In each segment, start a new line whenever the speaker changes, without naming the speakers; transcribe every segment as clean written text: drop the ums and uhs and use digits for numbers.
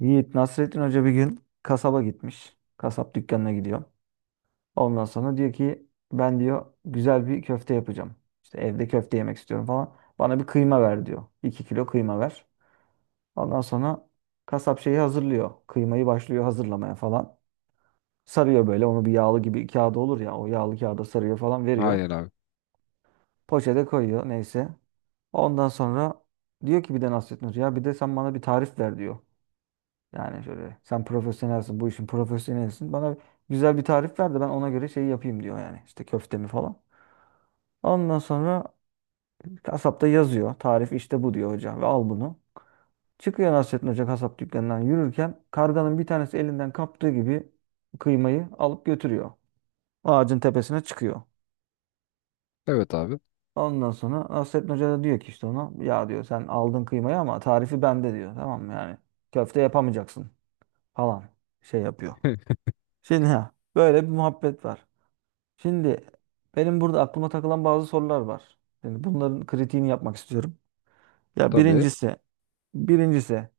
Yiğit Nasrettin Hoca bir gün kasaba gitmiş. Kasap dükkanına gidiyor. Ondan sonra diyor ki ben diyor güzel bir köfte yapacağım. İşte evde köfte yemek istiyorum falan. Bana bir kıyma ver diyor. 2 kilo kıyma ver. Ondan sonra kasap şeyi hazırlıyor. Kıymayı başlıyor hazırlamaya falan. Sarıyor böyle onu bir yağlı gibi kağıda olur ya, o yağlı kağıda sarıyor falan veriyor.
Aynen abi.
Poşete koyuyor neyse. Ondan sonra diyor ki bir de Nasrettin Hoca ya bir de sen bana bir tarif ver diyor. Yani şöyle sen profesyonelsin, bu işin profesyonelsin. Bana güzel bir tarif ver de ben ona göre şey yapayım diyor yani. İşte köftemi falan. Ondan sonra kasapta yazıyor. Tarif işte bu diyor hocam, ve al bunu. Çıkıyor Nasrettin Hoca kasap dükkanından yürürken karganın bir tanesi elinden kaptığı gibi kıymayı alıp götürüyor. Ağacın tepesine çıkıyor.
Evet abi.
Ondan sonra Nasrettin Hoca da diyor ki işte ona ya diyor sen aldın kıymayı ama tarifi bende diyor. Tamam mı yani, köfte yapamayacaksın falan şey yapıyor. Şimdi ha, böyle bir muhabbet var. Şimdi benim burada aklıma takılan bazı sorular var. Şimdi bunların kritiğini yapmak istiyorum. Ya
Tabii.
birincisi, birincisi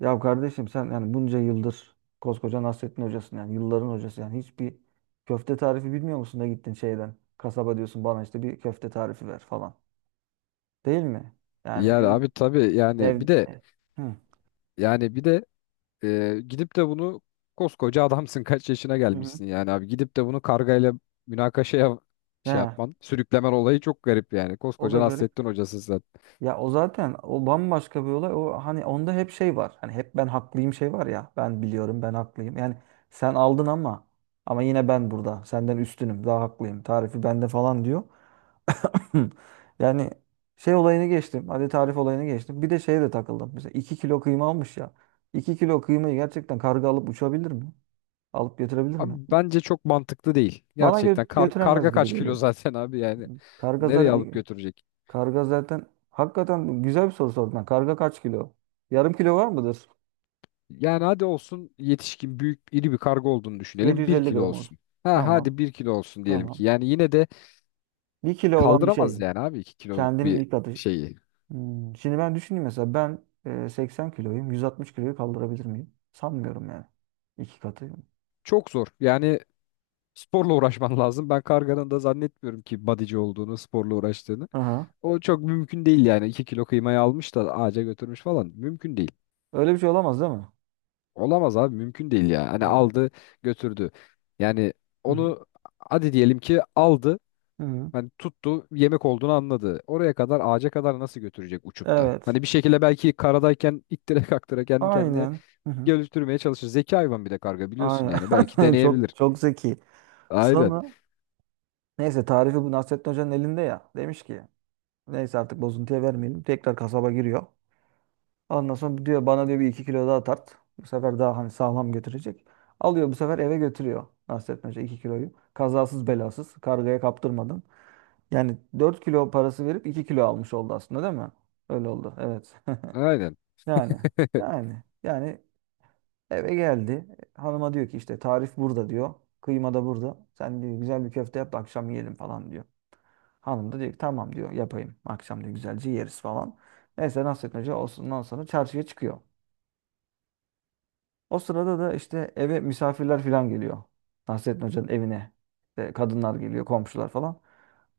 ya kardeşim sen yani bunca yıldır koskoca Nasrettin hocasın, yani yılların hocası, yani hiçbir köfte tarifi bilmiyor musun da gittin şeyden kasaba diyorsun bana işte bir köfte tarifi ver falan. Değil mi? Yani
Yani
tabii.
abi tabii yani
ev,
bir de
Hı.
yani bir de gidip de bunu koskoca adamsın kaç yaşına
Hı hı.
gelmişsin yani abi gidip de bunu kargayla münakaşaya şey
Ya,
yapman sürüklemen olayı çok garip yani
o da
koskoca
garip.
Nasrettin hocasın sen.
Ya, o zaten o bambaşka bir olay. O hani onda hep şey var. Hani hep ben haklıyım şey var ya. Ben biliyorum, ben haklıyım. Yani sen aldın ama, ama yine ben burada. Senden üstünüm. Daha haklıyım. Tarifi bende falan diyor. Yani şey olayını geçtim. Hadi tarif olayını geçtim. Bir de şeye de takıldım. Mesela 2 kilo kıyma almış ya. İki kilo kıymayı gerçekten karga alıp uçabilir mi? Alıp götürebilir mi?
Abi bence çok mantıklı değil.
Bana
Gerçekten kar
götüremez
karga
gibi
kaç kilo
geliyor.
zaten abi yani
Karga
nereye alıp
zaten
götürecek?
Karga zaten hakikaten güzel bir soru sordun. Ha. Karga kaç kilo? Yarım kilo var mıdır?
Yani hadi olsun yetişkin büyük iri bir karga olduğunu düşünelim bir
750
kilo
gram olsun.
olsun. Ha
Tamam.
hadi 1 kilo olsun diyelim ki
Tamam.
yani yine de
1 kilo olan bir
kaldıramaz
şey.
yani abi 2 kiloluk
Kendinin
bir
ilk atışı.
şeyi.
Şimdi ben düşüneyim, mesela ben 80 kiloyum. 160 kiloyu kaldırabilir miyim? Sanmıyorum yani. İki katı.
Çok zor. Yani sporla uğraşman lazım. Ben karganın da zannetmiyorum ki bodyci olduğunu, sporla uğraştığını.
Aha.
O çok mümkün değil yani. 2 kilo kıymayı almış da ağaca götürmüş falan. Mümkün değil.
Öyle bir şey olamaz değil mi?
Olamaz abi mümkün değil ya. Hani
Evet.
aldı götürdü. Yani
Hı hı.
onu hadi diyelim ki aldı.
Hı hı.
Hani tuttu yemek olduğunu anladı. Oraya kadar ağaca kadar nasıl götürecek uçup da?
Evet.
Hani bir şekilde belki karadayken ittire kaktıra kendi kendine
Aynen. Hı hı.
geliştirmeye çalışır. Zeki hayvan bir de karga biliyorsun yani. Belki
Aynen.
deneyebilir.
Çok çok zeki.
Aynen.
Sonra neyse tarifi bu Nasrettin Hoca'nın elinde ya. Demiş ki neyse artık bozuntuya vermeyelim. Tekrar kasaba giriyor. Ondan sonra diyor bana diyor bir iki kilo daha tart. Bu sefer daha hani sağlam götürecek. Alıyor bu sefer eve götürüyor Nasrettin Hoca, 2 kiloyu. Kazasız belasız kargaya kaptırmadan. Yani 4 kilo parası verip 2 kilo almış oldu aslında değil mi? Öyle oldu evet.
Aynen.
Yani Yani eve geldi. Hanıma diyor ki işte tarif burada diyor. Kıyma da burada. Sen diyor güzel bir köfte yap da akşam yiyelim falan diyor. Hanım da diyor ki tamam diyor yapayım. Akşam diyor güzelce yeriz falan. Neyse nasıl Hoca, ondan sonra çarşıya çıkıyor. O sırada da işte eve misafirler falan geliyor. Nasrettin Hoca'nın evine. İşte kadınlar geliyor, komşular falan.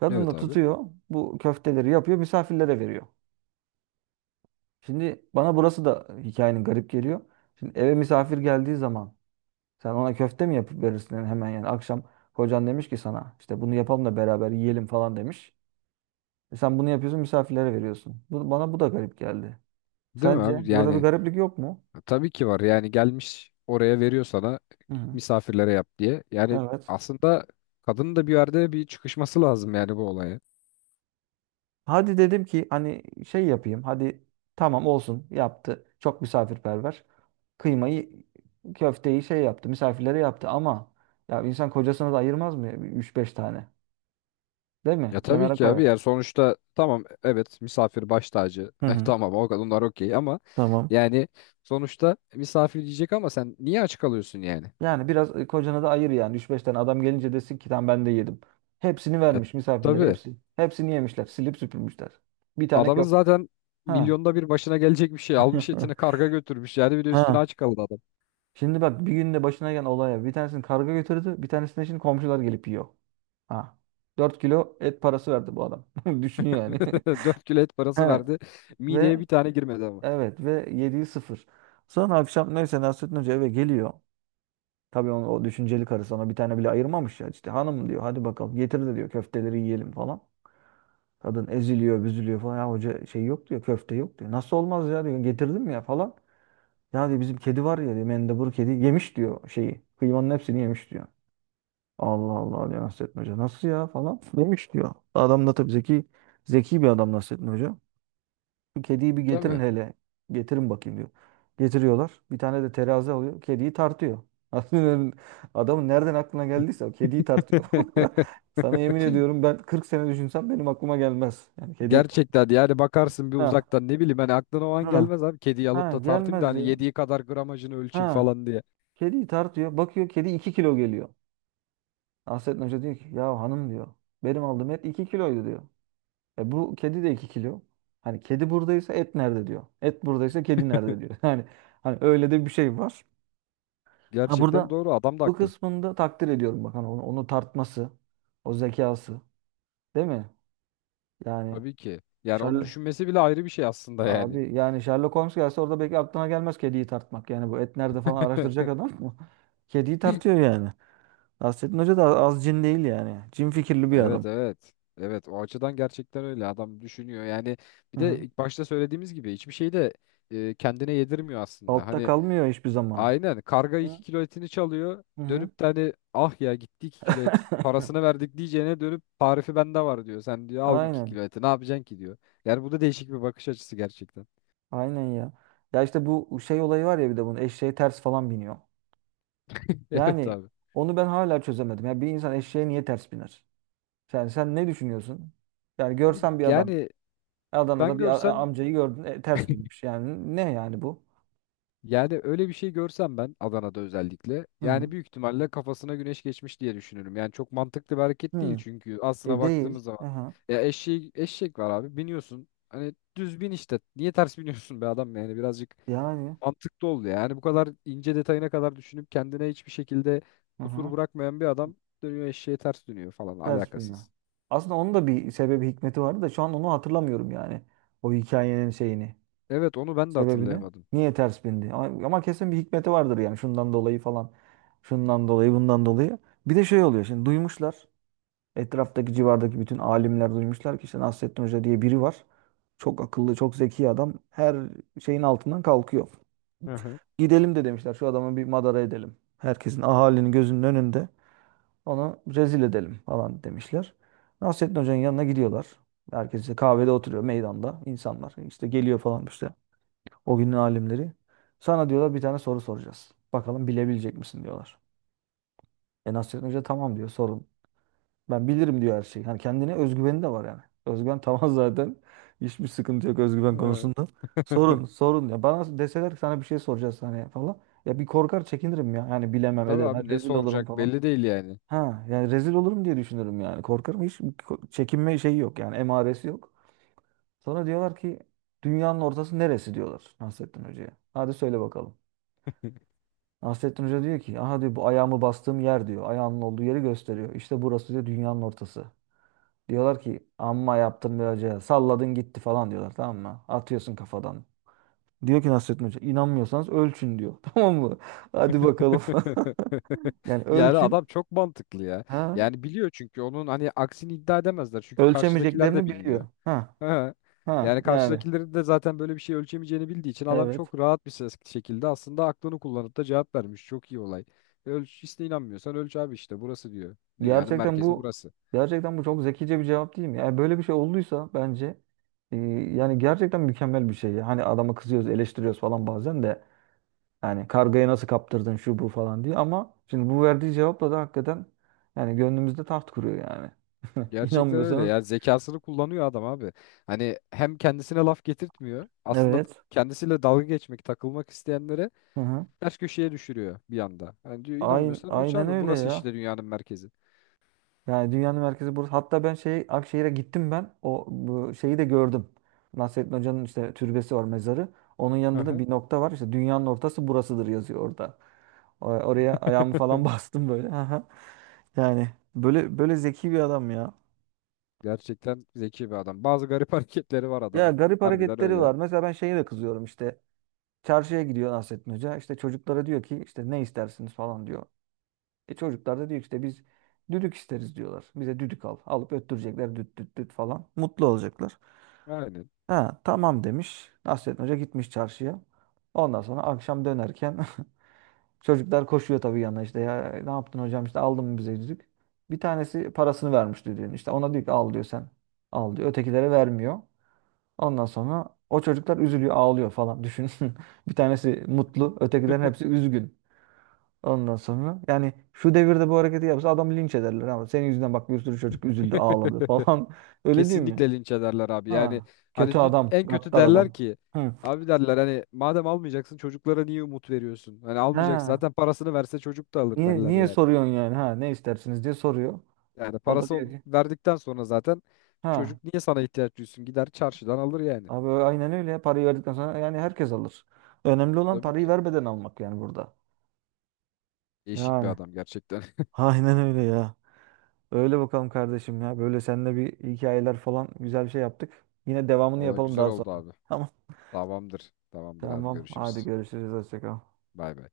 Kadın
Evet
da
abi.
tutuyor bu köfteleri yapıyor, misafirlere veriyor. Şimdi bana burası da hikayenin garip geliyor. Şimdi eve misafir geldiği zaman sen ona köfte mi yapıp verirsin? Yani hemen, yani akşam kocan demiş ki sana işte bunu yapalım da beraber yiyelim falan demiş. E sen bunu yapıyorsun, misafirlere veriyorsun. Bu, bana bu da garip geldi.
Değil mi
Sence
abi?
burada bir
Yani
gariplik yok mu?
tabii ki var. Yani gelmiş oraya veriyor sana
Hı hı.
misafirlere yap diye. Yani
Evet.
aslında kadının da bir yerde bir çıkışması lazım yani bu olaya.
Hadi dedim ki hani şey yapayım. Hadi tamam olsun, yaptı. Çok misafirperver. Kıymayı, köfteyi şey yaptı. Misafirlere yaptı ama ya insan kocasına da ayırmaz mı? 3-5 tane. Değil mi?
Ya tabii
Kenara
ki abi.
koyar.
Yani sonuçta tamam evet misafir baş tacı.
Hı
Eh,
hı.
tamam o kadınlar okey ama
Tamam.
yani sonuçta misafir diyecek ama sen niye aç kalıyorsun yani?
Yani biraz kocana da ayır yani. Üç 5 tane adam gelince desin ki tamam ben de yedim. Hepsini
Ya,
vermiş misafirler
tabii.
hepsi. Hepsini yemişler. Silip süpürmüşler. Bir tane
Adamın
köfte.
zaten
Ha.
milyonda bir başına gelecek bir şey. Almış etini karga götürmüş. Yani bir de üstüne
Ha.
aç kaldı adam.
Şimdi bak bir günde başına gelen olaya, bir tanesini karga götürdü, bir tanesini şimdi komşular gelip yiyor. Ha. 4 kilo et parası verdi bu adam. Düşün yani.
4 kilo et parası
He.
verdi. Mideye bir
Ve
tane girmedi ama.
evet, ve yediği sıfır. Sonra akşam neyse Nasrettin Hoca eve geliyor. Tabii onun, o düşünceli karısı, ona bir tane bile ayırmamış ya. İşte hanım diyor hadi bakalım getir de diyor köfteleri yiyelim falan. Kadın eziliyor büzülüyor falan. Ya hoca şey yok diyor, köfte yok diyor. Nasıl olmaz ya diyor, getirdim ya falan. Ya diyor bizim kedi var ya diyor, mendebur kedi yemiş diyor şeyi. Kıymanın hepsini yemiş diyor. Allah Allah diyor Nasrettin Hoca. Nasıl ya falan. Yemiş diyor. Adam da tabii zeki, bir adam Nasrettin Hoca. Bu kediyi bir
Tabii.
getirin hele. Getirin bakayım diyor. Getiriyorlar. Bir tane de terazi alıyor. Kediyi tartıyor. Aslında adamın nereden aklına geldiyse, o kediyi tartıyor. Sana yemin ediyorum ben 40 sene düşünsem benim aklıma gelmez. Yani kediyi
Gerçekten yani bakarsın bir
ha
uzaktan ne bileyim hani aklına o an
ha
gelmez abi. Kediyi
ha
alıp da tartayım da
gelmez
hani
diyor.
yediği kadar gramajını ölçeyim
Ha,
falan diye.
kediyi tartıyor. Bakıyor kedi 2 kilo geliyor. Nasrettin Hoca diyor ki ya hanım diyor benim aldığım et 2 kiloydu diyor. E bu kedi de 2 kilo. Hani kedi buradaysa et nerede diyor. Et buradaysa kedi nerede diyor. Yani hani öyle de bir şey var. Ha
Gerçekten
burada,
doğru adam da
bu
haklı.
kısmında takdir ediyorum bak hani onu tartması, o zekası, değil mi? Yani
Tabii ki. Yani onu
Sherlock
düşünmesi bile ayrı bir şey aslında yani.
abi yani Sherlock Holmes gelse orada belki aklına gelmez kediyi tartmak. Yani bu et nerede falan araştıracak adam mı? Kediyi tartıyor yani. Nasrettin Hoca da az cin değil yani. Cin fikirli bir
Evet
adam.
evet. Evet o açıdan gerçekten öyle adam düşünüyor. Yani bir
Hı
de
hı.
ilk başta söylediğimiz gibi hiçbir şey de kendine yedirmiyor aslında.
Altta
Hani
kalmıyor hiçbir zaman.
aynen karga
Hı?
2 kilo etini çalıyor.
Hı hı.
Dönüp de hani ah ya gitti 2 kilo et parasını verdik diyeceğine dönüp tarifi bende var diyor. Sen diyor al 2
Aynen.
kilo eti ne yapacaksın ki diyor. Yani bu da değişik bir bakış açısı gerçekten.
Aynen ya. Ya işte bu şey olayı var ya, bir de bunun eşeğe ters falan biniyor.
Evet
Yani
abi.
onu ben hala çözemedim. Ya bir insan eşeğe niye ters biner? Yani sen ne düşünüyorsun? Yani
Abi
görsen bir adam
yani ben
Adana'da, bir
görsem
amcayı gördün ters binmiş. Yani ne yani bu?
yani öyle bir şey görsem ben Adana'da özellikle
Hı
yani
hı.
büyük ihtimalle kafasına güneş geçmiş diye düşünürüm. Yani çok mantıklı bir hareket değil
Hı.
çünkü aslına
E
baktığımız
değil.
zaman
Aha.
ya eşeği, eşek var abi biniyorsun hani düz bin işte niye ters biniyorsun be adam yani birazcık
Yani
mantıklı oldu ya. Yani bu kadar ince detayına kadar düşünüp kendine hiçbir şekilde
hı
kusur
hı.
bırakmayan bir adam dönüyor eşeğe ters dönüyor falan
Ters biniyor.
alakasız.
Aslında onun da bir sebebi hikmeti vardı da şu an onu hatırlamıyorum yani. O hikayenin şeyini.
Evet onu ben de
Sebebini?
hatırlayamadım.
Niye ters bindi? Ama, ama kesin bir hikmeti vardır yani, şundan dolayı falan. Şundan dolayı, bundan dolayı. Bir de şey oluyor, şimdi duymuşlar. Etraftaki civardaki bütün alimler duymuşlar ki işte Nasrettin Hoca diye biri var. Çok akıllı, çok zeki adam. Her şeyin altından kalkıyor.
Hı hı.
Gidelim de demişler şu adamı bir madara edelim. Herkesin, ahalinin gözünün önünde onu rezil edelim falan demişler. Nasrettin Hoca'nın yanına gidiyorlar. Herkes işte kahvede oturuyor meydanda insanlar. İşte geliyor falan, İşte o günün alimleri. Sana diyorlar bir tane soru soracağız. Bakalım bilebilecek misin diyorlar. E Nasrettin Hoca tamam diyor sorun. Ben bilirim diyor her şeyi. Hani kendine özgüveni de var yani. Özgüven tamam zaten. Hiçbir sıkıntı yok özgüven
Hı.
konusunda. Sorun sorun ya. Bana deseler ki sana bir şey soracağız hani falan. Ya bir korkar çekinirim ya. Yani bilemem
Tabii
edemem.
abi ne
Rezil olurum
soracak
falan.
belli değil yani.
Ha yani rezil olurum diye düşünürüm yani. Korkarım, hiç çekinme şeyi yok yani, emaresi yok. Sonra diyorlar ki dünyanın ortası neresi diyorlar Nasrettin Hoca'ya. Hadi söyle bakalım. Nasrettin Hoca diyor ki aha diyor bu ayağımı bastığım yer diyor. Ayağımın olduğu yeri gösteriyor. İşte burası diyor dünyanın ortası. Diyorlar ki amma yaptın be hoca, salladın gitti falan diyorlar tamam mı? Atıyorsun kafadan. Diyor ki Nasrettin Hoca inanmıyorsanız ölçün diyor. Tamam mı? Hadi bakalım. Yani
Yani
ölçün.
adam çok mantıklı ya.
Ha?
Yani biliyor çünkü onun hani aksini iddia edemezler. Çünkü karşıdakiler de
Ölçemeyeceklerini
bilmiyor.
biliyor. Ha.
Ha.
Ha.
Yani
Yani.
karşıdakilerin de zaten böyle bir şey ölçemeyeceğini bildiği için adam
Evet.
çok rahat bir ses şekilde aslında aklını kullanıp da cevap vermiş. Çok iyi olay. Ölç işte inanmıyorsan ölç abi işte burası diyor. Dünyanın
Gerçekten
merkezi
bu
burası.
Gerçekten bu çok zekice bir cevap değil mi? Yani böyle bir şey olduysa bence yani gerçekten mükemmel bir şey. Hani adama kızıyoruz, eleştiriyoruz falan bazen de, yani kargayı nasıl kaptırdın şu bu falan diye, ama şimdi bu verdiği cevapla da hakikaten yani gönlümüzde taht kuruyor yani.
Gerçekten öyle
İnanmıyorsanız
ya. Zekasını kullanıyor adam abi. Hani hem kendisine laf getirtmiyor. Aslında
evet.
kendisiyle dalga geçmek, takılmak isteyenlere
Hı hı.
ters köşeye düşürüyor bir anda. Yani diyor inanmıyorsan ölç
Aynen,
abi
öyle
burası
ya.
işte dünyanın merkezi.
Yani dünyanın merkezi burası. Hatta ben şey Akşehir'e gittim ben. O bu şeyi de gördüm. Nasrettin Hoca'nın işte türbesi var, mezarı. Onun
Hı
yanında da
hı.
bir nokta var. İşte dünyanın ortası burasıdır yazıyor orada. Oraya ayağımı falan bastım böyle. Aha. Yani böyle böyle zeki bir adam ya.
Gerçekten zeki bir adam. Bazı garip hareketleri var
Ya
adamın.
garip
Harbiden
hareketleri
öyle.
var. Mesela ben şeye de kızıyorum işte. Çarşıya gidiyor Nasrettin Hoca. İşte çocuklara diyor ki işte ne istersiniz falan diyor. E çocuklar da diyor ki işte biz düdük isteriz diyorlar. Bize düdük al. Alıp öttürecekler düt düt düt falan. Mutlu olacaklar.
Aynen.
Ha, tamam demiş. Nasrettin Hoca gitmiş çarşıya. Ondan sonra akşam dönerken çocuklar koşuyor tabii yanına işte ya ne yaptın hocam işte aldın mı bize yüzük? Bir tanesi parasını vermiş düdüğün, işte ona diyor ki al diyor. Ötekilere vermiyor. Ondan sonra o çocuklar üzülüyor ağlıyor falan, düşün. Bir tanesi mutlu, ötekilerin hepsi üzgün. Ondan sonra yani şu devirde bu hareketi yapsa adamı linç ederler, ama senin yüzünden bak bir sürü çocuk üzüldü ağladı falan, öyle değil mi?
Kesinlikle linç ederler abi. Yani
Ha,
hani
kötü adam,
en kötü
gaddar
derler
adam.
ki
Hı.
abi derler hani madem almayacaksın çocuklara niye umut veriyorsun? Hani almayacak
Ha,
zaten parasını verse çocuk da alır
niye
derler
niye
yani.
soruyorsun yani? Ha, ne istersiniz diye soruyor.
Yani
O da
parası
diyor ki,
verdikten sonra zaten
ha,
çocuk niye sana ihtiyaç duysun? Gider çarşıdan alır yani.
abi aynen öyle ya. Parayı verdikten sonra yani herkes alır. Önemli olan
Tabii
parayı
ki.
vermeden almak yani burada.
Değişik bir
Yani.
adam gerçekten.
Aynen öyle ya. Öyle bakalım kardeşim ya. Böyle seninle bir hikayeler falan güzel bir şey yaptık. Yine devamını
Valla
yapalım
güzel
daha sonra.
oldu abi.
Tamam.
Tamamdır. Tamamdır abi
Tamam. Hadi
görüşürüz.
görüşürüz. Hoşça kal.
Bay bay.